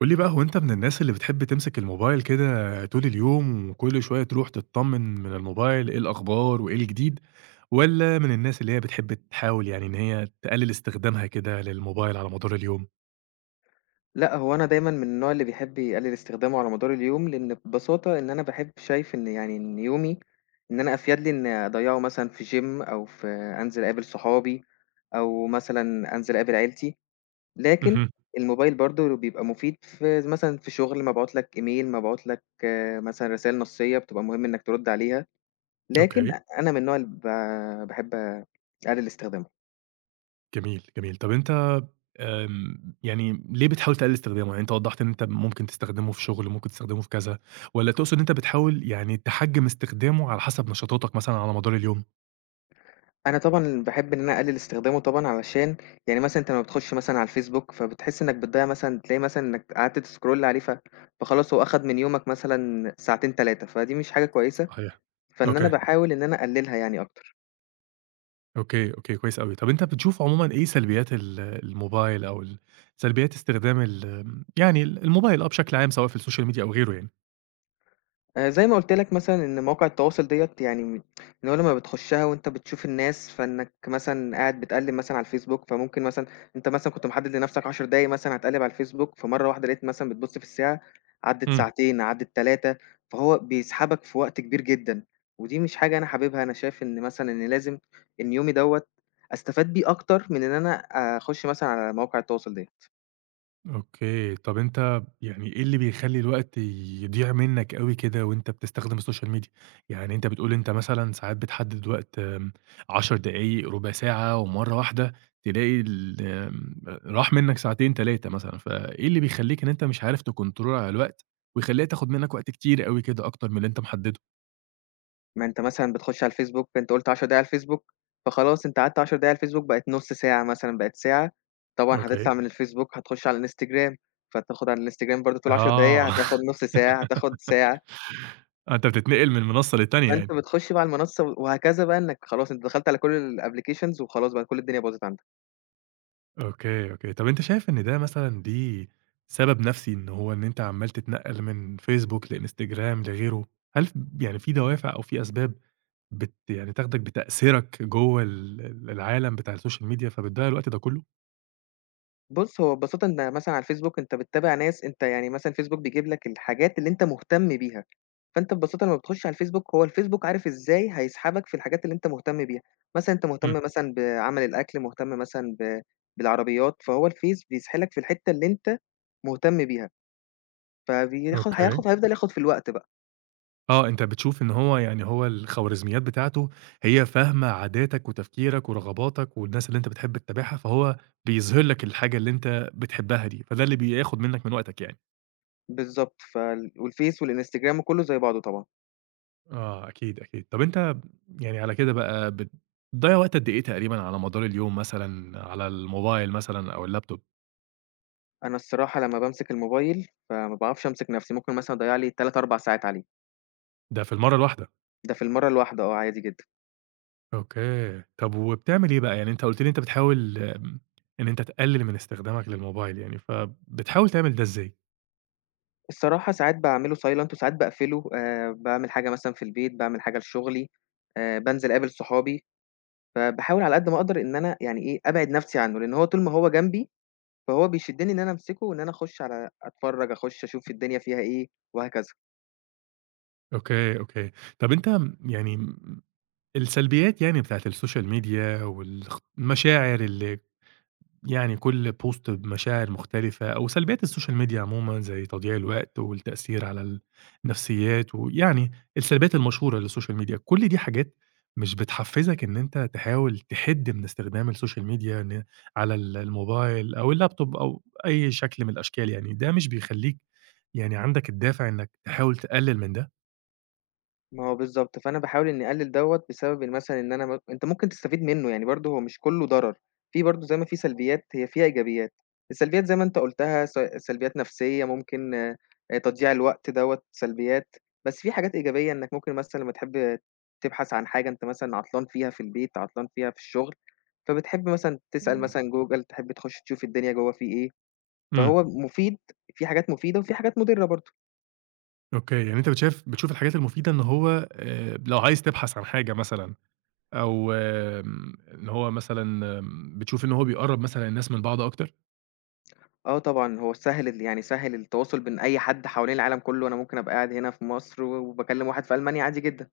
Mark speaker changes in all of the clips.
Speaker 1: قُل لي بقى هو أنت من الناس اللي بتحب تمسك الموبايل كده طول اليوم، وكل شوية تروح تتطمن من الموبايل إيه الأخبار وإيه الجديد، والّا من الناس اللي هي بتحب تحاول يعني إن هي تقلل استخدامها كده للموبايل على مدار اليوم؟
Speaker 2: لأ، هو أنا دايمًا من النوع اللي بيحب يقلِّل استخدامه على مدار اليوم، لإن ببساطة إن أنا باحب شايف إن يعني إن يومي إن أنا أفيَد لي إن أضيّعه مثلًا في gym أو في أنزل أقابل صحابي أو مثلًا أنزل أقابل عيلتي، لكن
Speaker 1: اهم.
Speaker 2: الموبايل برضه بيبقى مفيد في ز مثلًا في شغل ما باعت لك إيميل، ما باعت لك مثلًا رسايل نصية بتبقى مهم إنك ترُد عليها، لكن
Speaker 1: أوكي.
Speaker 2: أنا من النوع اللي باحب أقلِّل استخدامه.
Speaker 1: جميل، جميل. طب أنت يعني ليه بتحاول تقلل استخدامه؟ يعني أنت وضحت إن أنت ممكن تستخدمه في شغل، ممكن تستخدمه في كذا، والّا تقصد إن أنت بتحاول يعني تحجم استخدامه على حسب نشاطاتك مثلًا على مدار اليوم؟
Speaker 2: أنا طبعًا باحب إن أنا أقلِّل استخدامه طبعًا علشان يعني مثلًا أنت لمّا بتخُش مثلًا على الفيسبوك، فبتحس إنّك بتضيّع مثلًا تلاقي مثلًا إنّك قعدت تسكرول عليه فخلاص هو أخَد من يومك مثلًا ساعتين، 3 فدي مش حاجة كويسة،
Speaker 1: صحيح.
Speaker 2: فإن أنا
Speaker 1: أوكي.
Speaker 2: باحاول إن أنا أقلِّلها يعني أكتر.
Speaker 1: أوكي، أوكي، كويس أوي. طَب أنت بتشوف عمومًا إيه سلبيات ال الموبايل أو ال سلبيات استخدام ال آمم، يعني ال الموبايل بشكل عام سواء في السوشيال ميديا أو غيره يعني؟
Speaker 2: زي ما قُلت لك مثلًا إن مواقع التواصل ديّة يعني م إن هو لمّا بتخشّها وأنت بتشوف الناس، فإنّك مثلًا قاعد بتقلِّب مثلًا على الفيسبوك، فممكن مثلًا أنت مثلًا كنت محدد لنَفْسك 10 دقايق مثلًا هتقلِّب على الفيسبوك، فمرّة واحدة لقيت مثلًا بتبُص في الساعة، عدِّت
Speaker 1: إمم.
Speaker 2: ساعتين، عدِّت 3، فهو بيسحبك في وقت كبير جدًا، ودي مش حاجة أنا حاببها، أنا شايف إن مثلًا إن لازم إن يومي دوّة أستفاد بيه أكتر من إن أنا أخُش مثلًا على مواقع التواصل ديّة.
Speaker 1: أوكي. طَب أنت يعني إيه اللي بيخلّي الوقت يضيع منّك أوي كده وأنت بتستخدم السوشيال ميديا؟ يعني أنت بتقول أنت مثلًا ساعات بتحدد وقت 10 دقايق، ربع ساعة ومَرّة واحدة تلاقي ال راح منّك ساعتين، 3 مثلًا، فإيه اللي بيخلّيك إن أنت مش عارف تكنترول على الوقت ويخلّيها تاخد منّك وقت كتير أوي كده أكتر من اللي أنت محدده؟
Speaker 2: ما أنت مثلًا بتخش على الفيسبوك، أنت قُلت 10 دقايق على الفيسبوك، فخلاص أنت قعدت 10 دقايق على الفيسبوك بقت نُص ساعة مثلًا، بقت ساعة، طبعًا
Speaker 1: أوكي.
Speaker 2: هتطلع من الفيسبوك هتخش على الإنستجرام، فتاخد على الإنستجرام برضه طول 10 دقايق،
Speaker 1: آه.
Speaker 2: هتاخد نُص ساعة، هتاخد ساعة،
Speaker 1: آه، أنت بتتنقل من منصة للتانية
Speaker 2: فأنت
Speaker 1: يعني.
Speaker 2: بتخش بقى على المنصة وهكذا بقى إنك خلاص أنت دخلت على كل الapplications وخلاص بقى كل الدنيا باظت عندك.
Speaker 1: أوكي، أوكي. طب أنت شايف إن ده مثلًا دي سبب نفسي إن هو إن أنت عمّال تتنقل من فيسبوك لإنستجرام لغيره، هل ف يعني في دوافع أو في أسباب يعني تاخدك بتأثيرك جوّه ال ال العالم بتاع السوشيال ميديا فبتضيّع الوقت ده كله؟
Speaker 2: بُص، هو ببساطة إن مثلًا على الفيسبوك أنت بتتابع ناس أنت يعني مثلًا الفيسبوك بيجيب لك الحاجات اللي أنت مهتم بيها، فأنت ببساطة لمّا بتخش على الفيسبوك هو الفيسبوك عارف إزاي هيسحبك في الحاجات اللي أنت مهتم بيها، مثلًا أنت مهتم
Speaker 1: إمم.
Speaker 2: مثلًا بعمل الأكل، مهتم مثلًا ب بالعربيات، فهو الفيس بيسحلك في الحتة اللي أنت مهتم بيها، فبياخد
Speaker 1: أوكي.
Speaker 2: هياخد هيفضل ياخد في الوقت بقى،
Speaker 1: آه، أنت بتشوف إن هو يعني هو الخوارزميات بتاعته هي فاهمة عاداتك وتفكيرك ورغباتك والناس اللي أنت بتحب تتابعها، فهو بيظهر لك الحاجة اللي أنت بتحبها دي، فده اللي بياخد منك من وقتك يعني.
Speaker 2: بالضبط، والفيس والإنستجرام وكله زي بعضه طبعًا،
Speaker 1: آه، أكيد، أكيد. طب أنت يعني على كده بقى بتضيّع وقت قد إيه تقريبًا على مدار اليوم مثلًا على الموبايل مثلًا أو اللابتوب؟
Speaker 2: أنا الصراحة لمّا بامسك الموبايل فما باعرفش أمسك نفسي، ممكن مثلًا أضيّع لي 3، 4 ساعات عليه،
Speaker 1: ده في المَرّة الواحدة؟
Speaker 2: ده في المَرّة الواحدة آه، عادي جدًا.
Speaker 1: أوكي. طب وبتعمل إيه بقى؟ يعني أنت قُلت لي أنت بتحاول إن أنت تقلِّل من استخدامك للموبايل يعني، فبتحاول تعمل ده إزاي؟
Speaker 2: الصراحة ساعات باعمله silent وساعات باقفله، باعمل حاجة مثلًا في البيت، باعمل حاجة لشغلي، بانزل أقابل صحابي، فباحاول على قد ما أقدر إن أنا يعني إيه، أبعد نَفْسي عنّه، لإن هو طول ما هو جنبي، فهو بيشدّني إن أنا أمسكه وإن أنا أخُش على أتفرّج، أخُش أشوف الدنيا فيها إيه وهكذا.
Speaker 1: أوكي، أوكي. طَب أنت م يعني م السلبيات يعني بتاعة السوشيال ميديا والخ المشاعر اللي يعني كل بوست بمشاعر مختلفة أو سلبيات السوشيال ميديا عمومًا زي تضييع الوقت والتأثير على النفسيّات ويعني السلبيات المشهورة للسوشيال ميديا، كل دي حاجات مش بتحفّزك إن أنت تحاول تحِد من استخدام السوشيال ميديا إن على ال الموبايل أو اللابتوب أو أي شكل من الأشكال يعني، ده مش بيخلّيك يعني عندك الدافع إنّك تحاول تقلِّل من ده؟
Speaker 2: ما هو بالضبط، فأنا باحاول إنّي أقلّل دوّة بسبب إن مثلًا إن أنا م أنت ممكن تستفيد منّه، يعني برضه هو مش كلّه ضرر، في برضه زي ما في سلبيات هي فيها إيجابيات، السلبيات زي ما أنت قُلتها سلبيات نفسيّة ممكن تضييع الوقت دوّة سلبيات، بس في حاجات إيجابية إنّك ممكن مثلًا لمّا تحب تبحث عن حاجة أنت مثلًا عطلان فيها في البيت، عطلان فيها في الشغل، فبتحب مثلًا تسأل مثلًا
Speaker 1: اهم.
Speaker 2: Google تحب تخش تشوف الدنيا جوّه في إيه،
Speaker 1: إمم.
Speaker 2: فهو مفيد في حاجات مفيدة وفي حاجات مُضرة برضه.
Speaker 1: أوكي، يعني أنت بتشوف الحاجات المفيدة إن هو لو عايز تبحث عن حاجة مثلًا أو إن هو مثلًا بتشوف إن هو بيقرّب مثلًا الناس من بعض أكتر؟
Speaker 2: آه طبعًا، هو سهِّل ال يعني سهِّل التواصل بين أي حد حوالين العالم كلّه، أنا ممكن أبقى قاعد هنا في مصر وباكلّم واحد في ألمانيا عادي جدًا،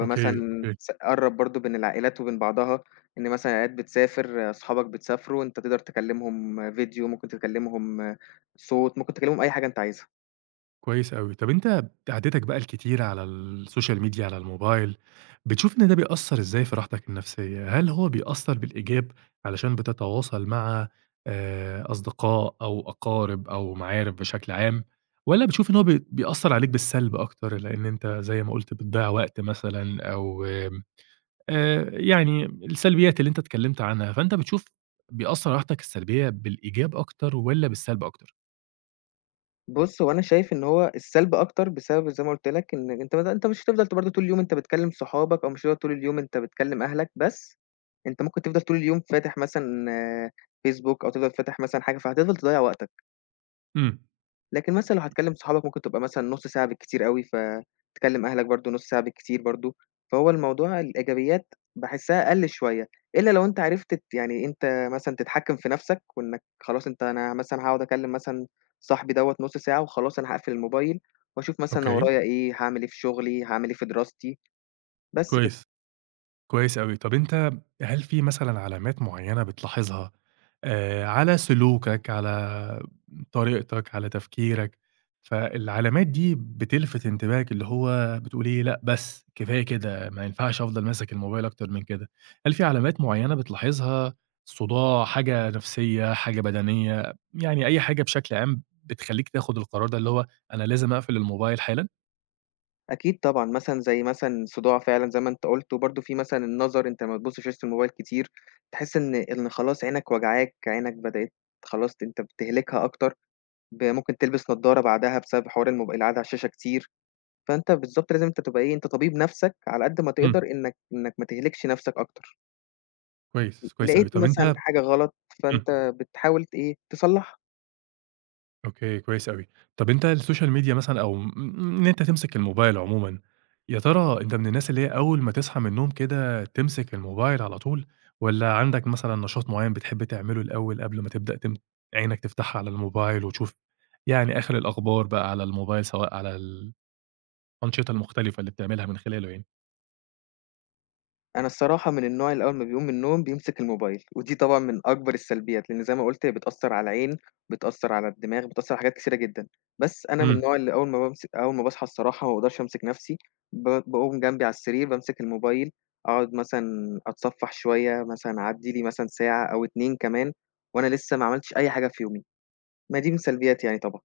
Speaker 1: أوكي، أوكي.
Speaker 2: قرّب برضه بين العائلات وبين بعضها، إن مثلًا العائلات بتسافر، أصحابك بتسافروا، أنت تقدر تكلّمهم فيديو، ممكن تكلّمهم صوت، ممكن تكلّمهم أي حاجة أنت عايزها.
Speaker 1: كويس أوي. طب أنت قعدتك بقى الكتيرة على السوشيال ميديا، على الموبايل، بتشوف إن ده بيأثّر إزاي في راحتك النفسية؟ هل هو بيأثّر بالإيجاب علشان بتتواصل مع أصدقاء أو أقارب أو معارف بشكل عام، والّا بتشوف إن هو بيأثّر عليك بالسلب أكتر، لإن أنت زي ما قُلت بتضيّع وقت مثلًا أو يعني السلبيات اللي أنت اتكلّمت عنها، فأنت بتشوف بيأثّر على راحتك السلبية بالإيجاب أكتر والّا بالسلب أكتر؟
Speaker 2: بُص، هو أنا شايف إن هو السلب أكتر بسبب زي ما قُلت لك إن أنت مش هتفضل برضه طول اليوم أنت بتكلّم صحابك أو مش هتفضل طول اليوم أنت بتكلّم أهلك، بس أنت ممكن تفضل طول اليوم فاتح مثلًا فيسبوك أو تفضل فاتح مثلًا حاجة، فهتفضل تضيّع وقتك.
Speaker 1: إمم.
Speaker 2: لكن مثلًا لو هتكلّم صحابك ممكن تبقى مثلًا نُص ساعة بالكتير أوي، فتكلّم أهلك برضه نُص ساعة بالكتير برضه، فهو الموضوع الإيجابيات باحسّها أقل شوية، إلّا لو أنت عرفت ت يعني أنت مثلًا تتحكّم في نَفْسك وإنّك خلاص أنت أنا مثلًا هاقعد أكلّم مثلًا صاحبي دوّة نُص ساعة وخلاص أنا هاقفل الموبايل وأشوف مثلًا أنا
Speaker 1: أوكي،
Speaker 2: ورايا إيه، هاعمل إيه في شغلي، هاعمل إيه في دراستي، بس كده.
Speaker 1: كويس. كويس أوي. طَب أنت هل في مثلًا علامات معيّنة بتلاحظها على سلوكك، على طريقتك، على تفكيرك، فالعلامات دي بتلفت انتباهك اللي هو بتقول إيه، لأ بس كفاية كده، ما ينفعش أفضل ماسك الموبايل أكتر من كده. هل في علامات معيّنة بتلاحظها، صداع، حاجة نفسية، حاجة بدنية، يعني أي حاجة بشكل عام بتخلّيك تاخد القرار ده اللي هو أنا لازم أقفل الموبايل حالًا؟
Speaker 2: أكيد طبعًا، مثلًا زي مثلًا الصداع فعلًا زي ما أنت قُلت، وبرضه في مثلًا النظر أنت ما بتبُصّش في وسط الموبايل كتير، تحس إن خلاص عينك وجعاك، عينك بدأت خلاص أنت بتهلكها أكتر، ممكن تلبس نضارة بعدها بسبب حوار القعدة على الشاشة كتير، فأنت بالضبط لازم أنت تبقى إيه، أنت طبيب نَفْسك على قد ما
Speaker 1: إمم.
Speaker 2: تقدر إنّك ما تهلكش نَفْسك أكتر،
Speaker 1: كويس، كويس أوي.
Speaker 2: لقيت
Speaker 1: طَب أنت.
Speaker 2: مثلًا حاجة غلط
Speaker 1: إمم.
Speaker 2: فأنت بتحاول إيه، تصلّحها.
Speaker 1: أوكي، كويس أوي. طَب أنت السوشيال ميديا مثلًا أو م م إن أنت تمسك الموبايل عمومًا، يا ترى أنت من الناس اللي هي أول ما تصحى من النوم كده تمسك الموبايل على طول، والّا عندك مثلًا نشاط معيّن بتحب تعمله الأول قبل ما تبدأ عينك تفتحها على الموبايل وتشوف يعني آخر الأخبار بقى على الموبايل، سواء على الأنشطة المختلفة اللي بتعملها من خلاله يعني؟
Speaker 2: أنا الصراحة من النوع اللي أول ما بيقوم من النوم بيمسك الموبايل، ودي طبعًا من أكبر السلبيات، لإن زي ما قُلت هي بتأثّر على العين، بتأثّر على الدماغ، بتأثّر على حاجات كتيرة جدًا، بس أنا من
Speaker 1: إمم.
Speaker 2: النوع اللي أول ما بامسك أول ما باصحى الصراحة ما باقدرش أمسك نَفْسي، باقوم جنبي على السرير بامسك الموبايل، أقعد مثلًا أتصفّح شوية مثلًا أعدّي لي مثلًا ساعة أو 2 كمان وأنا لسه ما عملتش أي حاجة في يومي، ما دي من سلبياتي يعني طبعًا.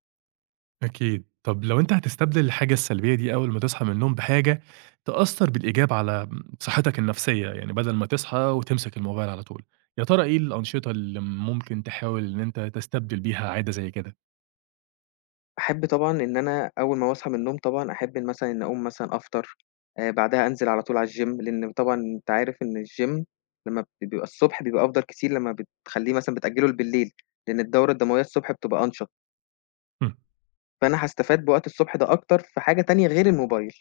Speaker 1: أكيد. طب لو أنت هتستبدل الحاجة السلبية دي أول ما تصحى من النوم بحاجة تأثّر بالإيجاب على صحتك النفسية، يعني بدل ما تصحى وتمسك الموبايل على طول، يا ترى إيه الأنشطة اللي ممكن تحاول إن أنت تستبدل بيها عادة زي كده؟
Speaker 2: أحب طبعًا إن أنا أول ما باصحى من النوم طبعًا أحب إن مثلًا إن أقوم مثلًا أفطر، بعدها أنزل على طول على الgym لإن طبعًا أنت عارف إن الgym لمّا بيبقى الصبح بيبقى أفضل كتير لمّا بتخلّيه مثلًا بتأجّله لبليل، لإن الدورة الدموية الصبح بتبقى أنشط،
Speaker 1: إمم،
Speaker 2: فأنا هاستفاد بوقت الصبح ده أكتر في حاجة تانية غير الموبايل.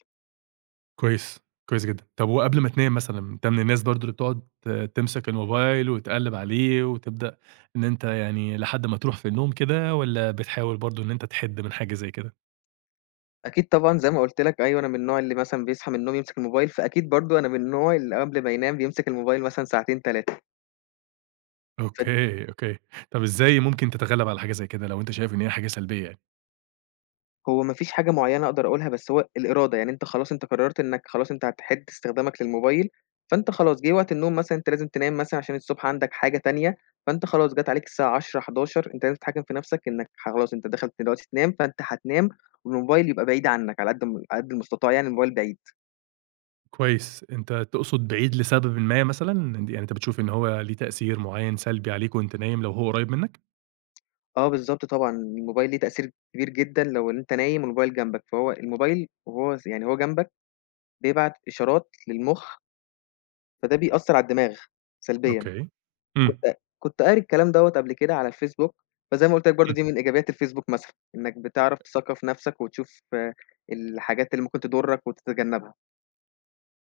Speaker 1: كويس، كويس جدًا. طب وقبل ما تنام مثلًا، أنت من الناس برضه اللي بتقعد تمسك الموبايل وتقلِّب عليه وتبدأ إن أنت يعني لحد ما تروح في النوم كده والّا بتحاول برضه إن أنت تحِد من حاجة زي كده؟
Speaker 2: أكيد طبعًا زي ما قُلت لك أيوه أنا من النوع اللي مثلًا بيصحى من النوم يمسك الموبايل، فأكيد برضه أنا من النوع اللي قبل ما ينام بيمسك الموبايل مثلًا ساعتين 3.
Speaker 1: أوكي، أوكي. طب إزاي ممكن تتغلّب على حاجة زي كده لو أنت شايف إن هي حاجة سلبية يعني؟
Speaker 2: هو ما فيش حاجة معيّنة أقدر أقولها، بس هو الإرادة، يعني أنت خلاص أنت قررت إنك خلاص أنت هتحِد استخدامك للموبايل، فأنت خلاص جِه وقت النوم مثلًا أنت لازم تنام مثلًا عشان الصبح عندك حاجة تانية، فأنت خلاص جات عليك الساعة 22:00، 23:00 أنت لازم تتحكم في نَفْسك إنك خلاص أنت داخل دلوقتي تنام، فأنت هتنام والموبايل يبقى بعيد عنك على قد المستطاع يعني الموبايل بعيد.
Speaker 1: كويس، أنت تقصد بعيد لسببٍ ما مثلًا، إن يعني أنت بتشوف إن هو ليه تأثير معيّن سلبي عليك وأنت نايم لو هو قريب منك؟
Speaker 2: آه بالضبط طبعًا، الموبايل ليه تأثير كبير جدًا لو أنت نايم والموبايل جنبك، فهو الموبايل وهو ز يعني هو جنبك بيبعت إشارات للمُخ، فده بيأثّر على الدماغ سلبيًا.
Speaker 1: أوكي. إمم،
Speaker 2: كنت قاري الكلام دوّة قبل كده على الفيسبوك، فزي ما قُلت لك برضه
Speaker 1: إمم،
Speaker 2: دي من إيجابيات الفيسبوك مثلًا، إنّك بتعرف تثقّف نَفْسك وتشوف الحاجات اللي ممكن تضُرّك وتتجنّبها.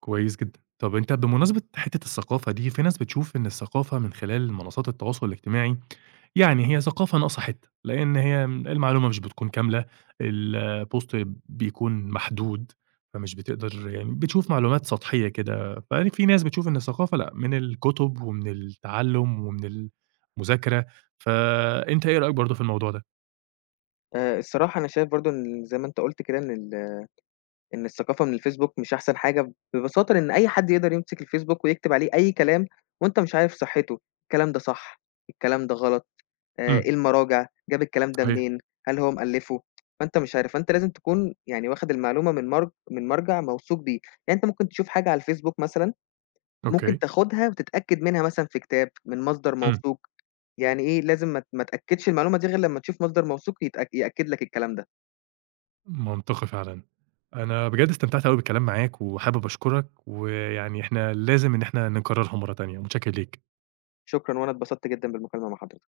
Speaker 1: كويس جدًا. طب أنت بمناسبة حتّة الثقافة دي، في ناس بتشوف إن الثقافة من خلال منصات التواصل الاجتماعي يعني هي ثقافة ناقصة حتّة، لإن هي المعلومة مش بتكون كاملة، الpost بيكون محدود، فمش بتقدر يعني بتشوف معلومات سطحية كده، فيعني في ناس بتشوف إن الثقافة لأ، من الكُتب ومن التعلُّم ومن المذاكرة، فأنت إيه رأيك برضه في الموضوع ده؟
Speaker 2: الصراحة أنا شايف برضه إن زي ما أنت قُلت كده إن الثقافة من الفيسبوك مش أحسن حاجة، ببساطة لإن أي حد يقدر يمسك الفيسبوك ويكتب عليه أي كلام وأنت مش عارف صحّته، الكلام ده صح، الكلام ده غلط.
Speaker 1: إمم،
Speaker 2: إيه المراجع، جاب الكلام ده
Speaker 1: صحيح،
Speaker 2: منين، هل هو مألّفه؟ فأنت مش عارف، فأنت لازم تكون يعني واخد المعلومة من مرجع موثوق بيه، يعني أنت ممكن تشوف حاجة على الفيسبوك مثلًا، ممكن
Speaker 1: أوكي،
Speaker 2: تاخدها وتتأكد منها مثلًا في كتاب، من مصدر
Speaker 1: إمم،
Speaker 2: موثوق، يعني إيه لازم ما تأكّدش المعلومة دي غير لمّا تشوف مصدر موثوق يأكد لك الكلام ده.
Speaker 1: منطقي فعلًا. أنا بجد استمتعت أوي بالكلام معاك وحابب أشكرك، ويعني إحنا لازم إن إحنا نكررها مرّة تانية، متشكّر ليك.
Speaker 2: شكرًا، وأنا اتبسطت جدًا بالمكالمة مع حضرتك.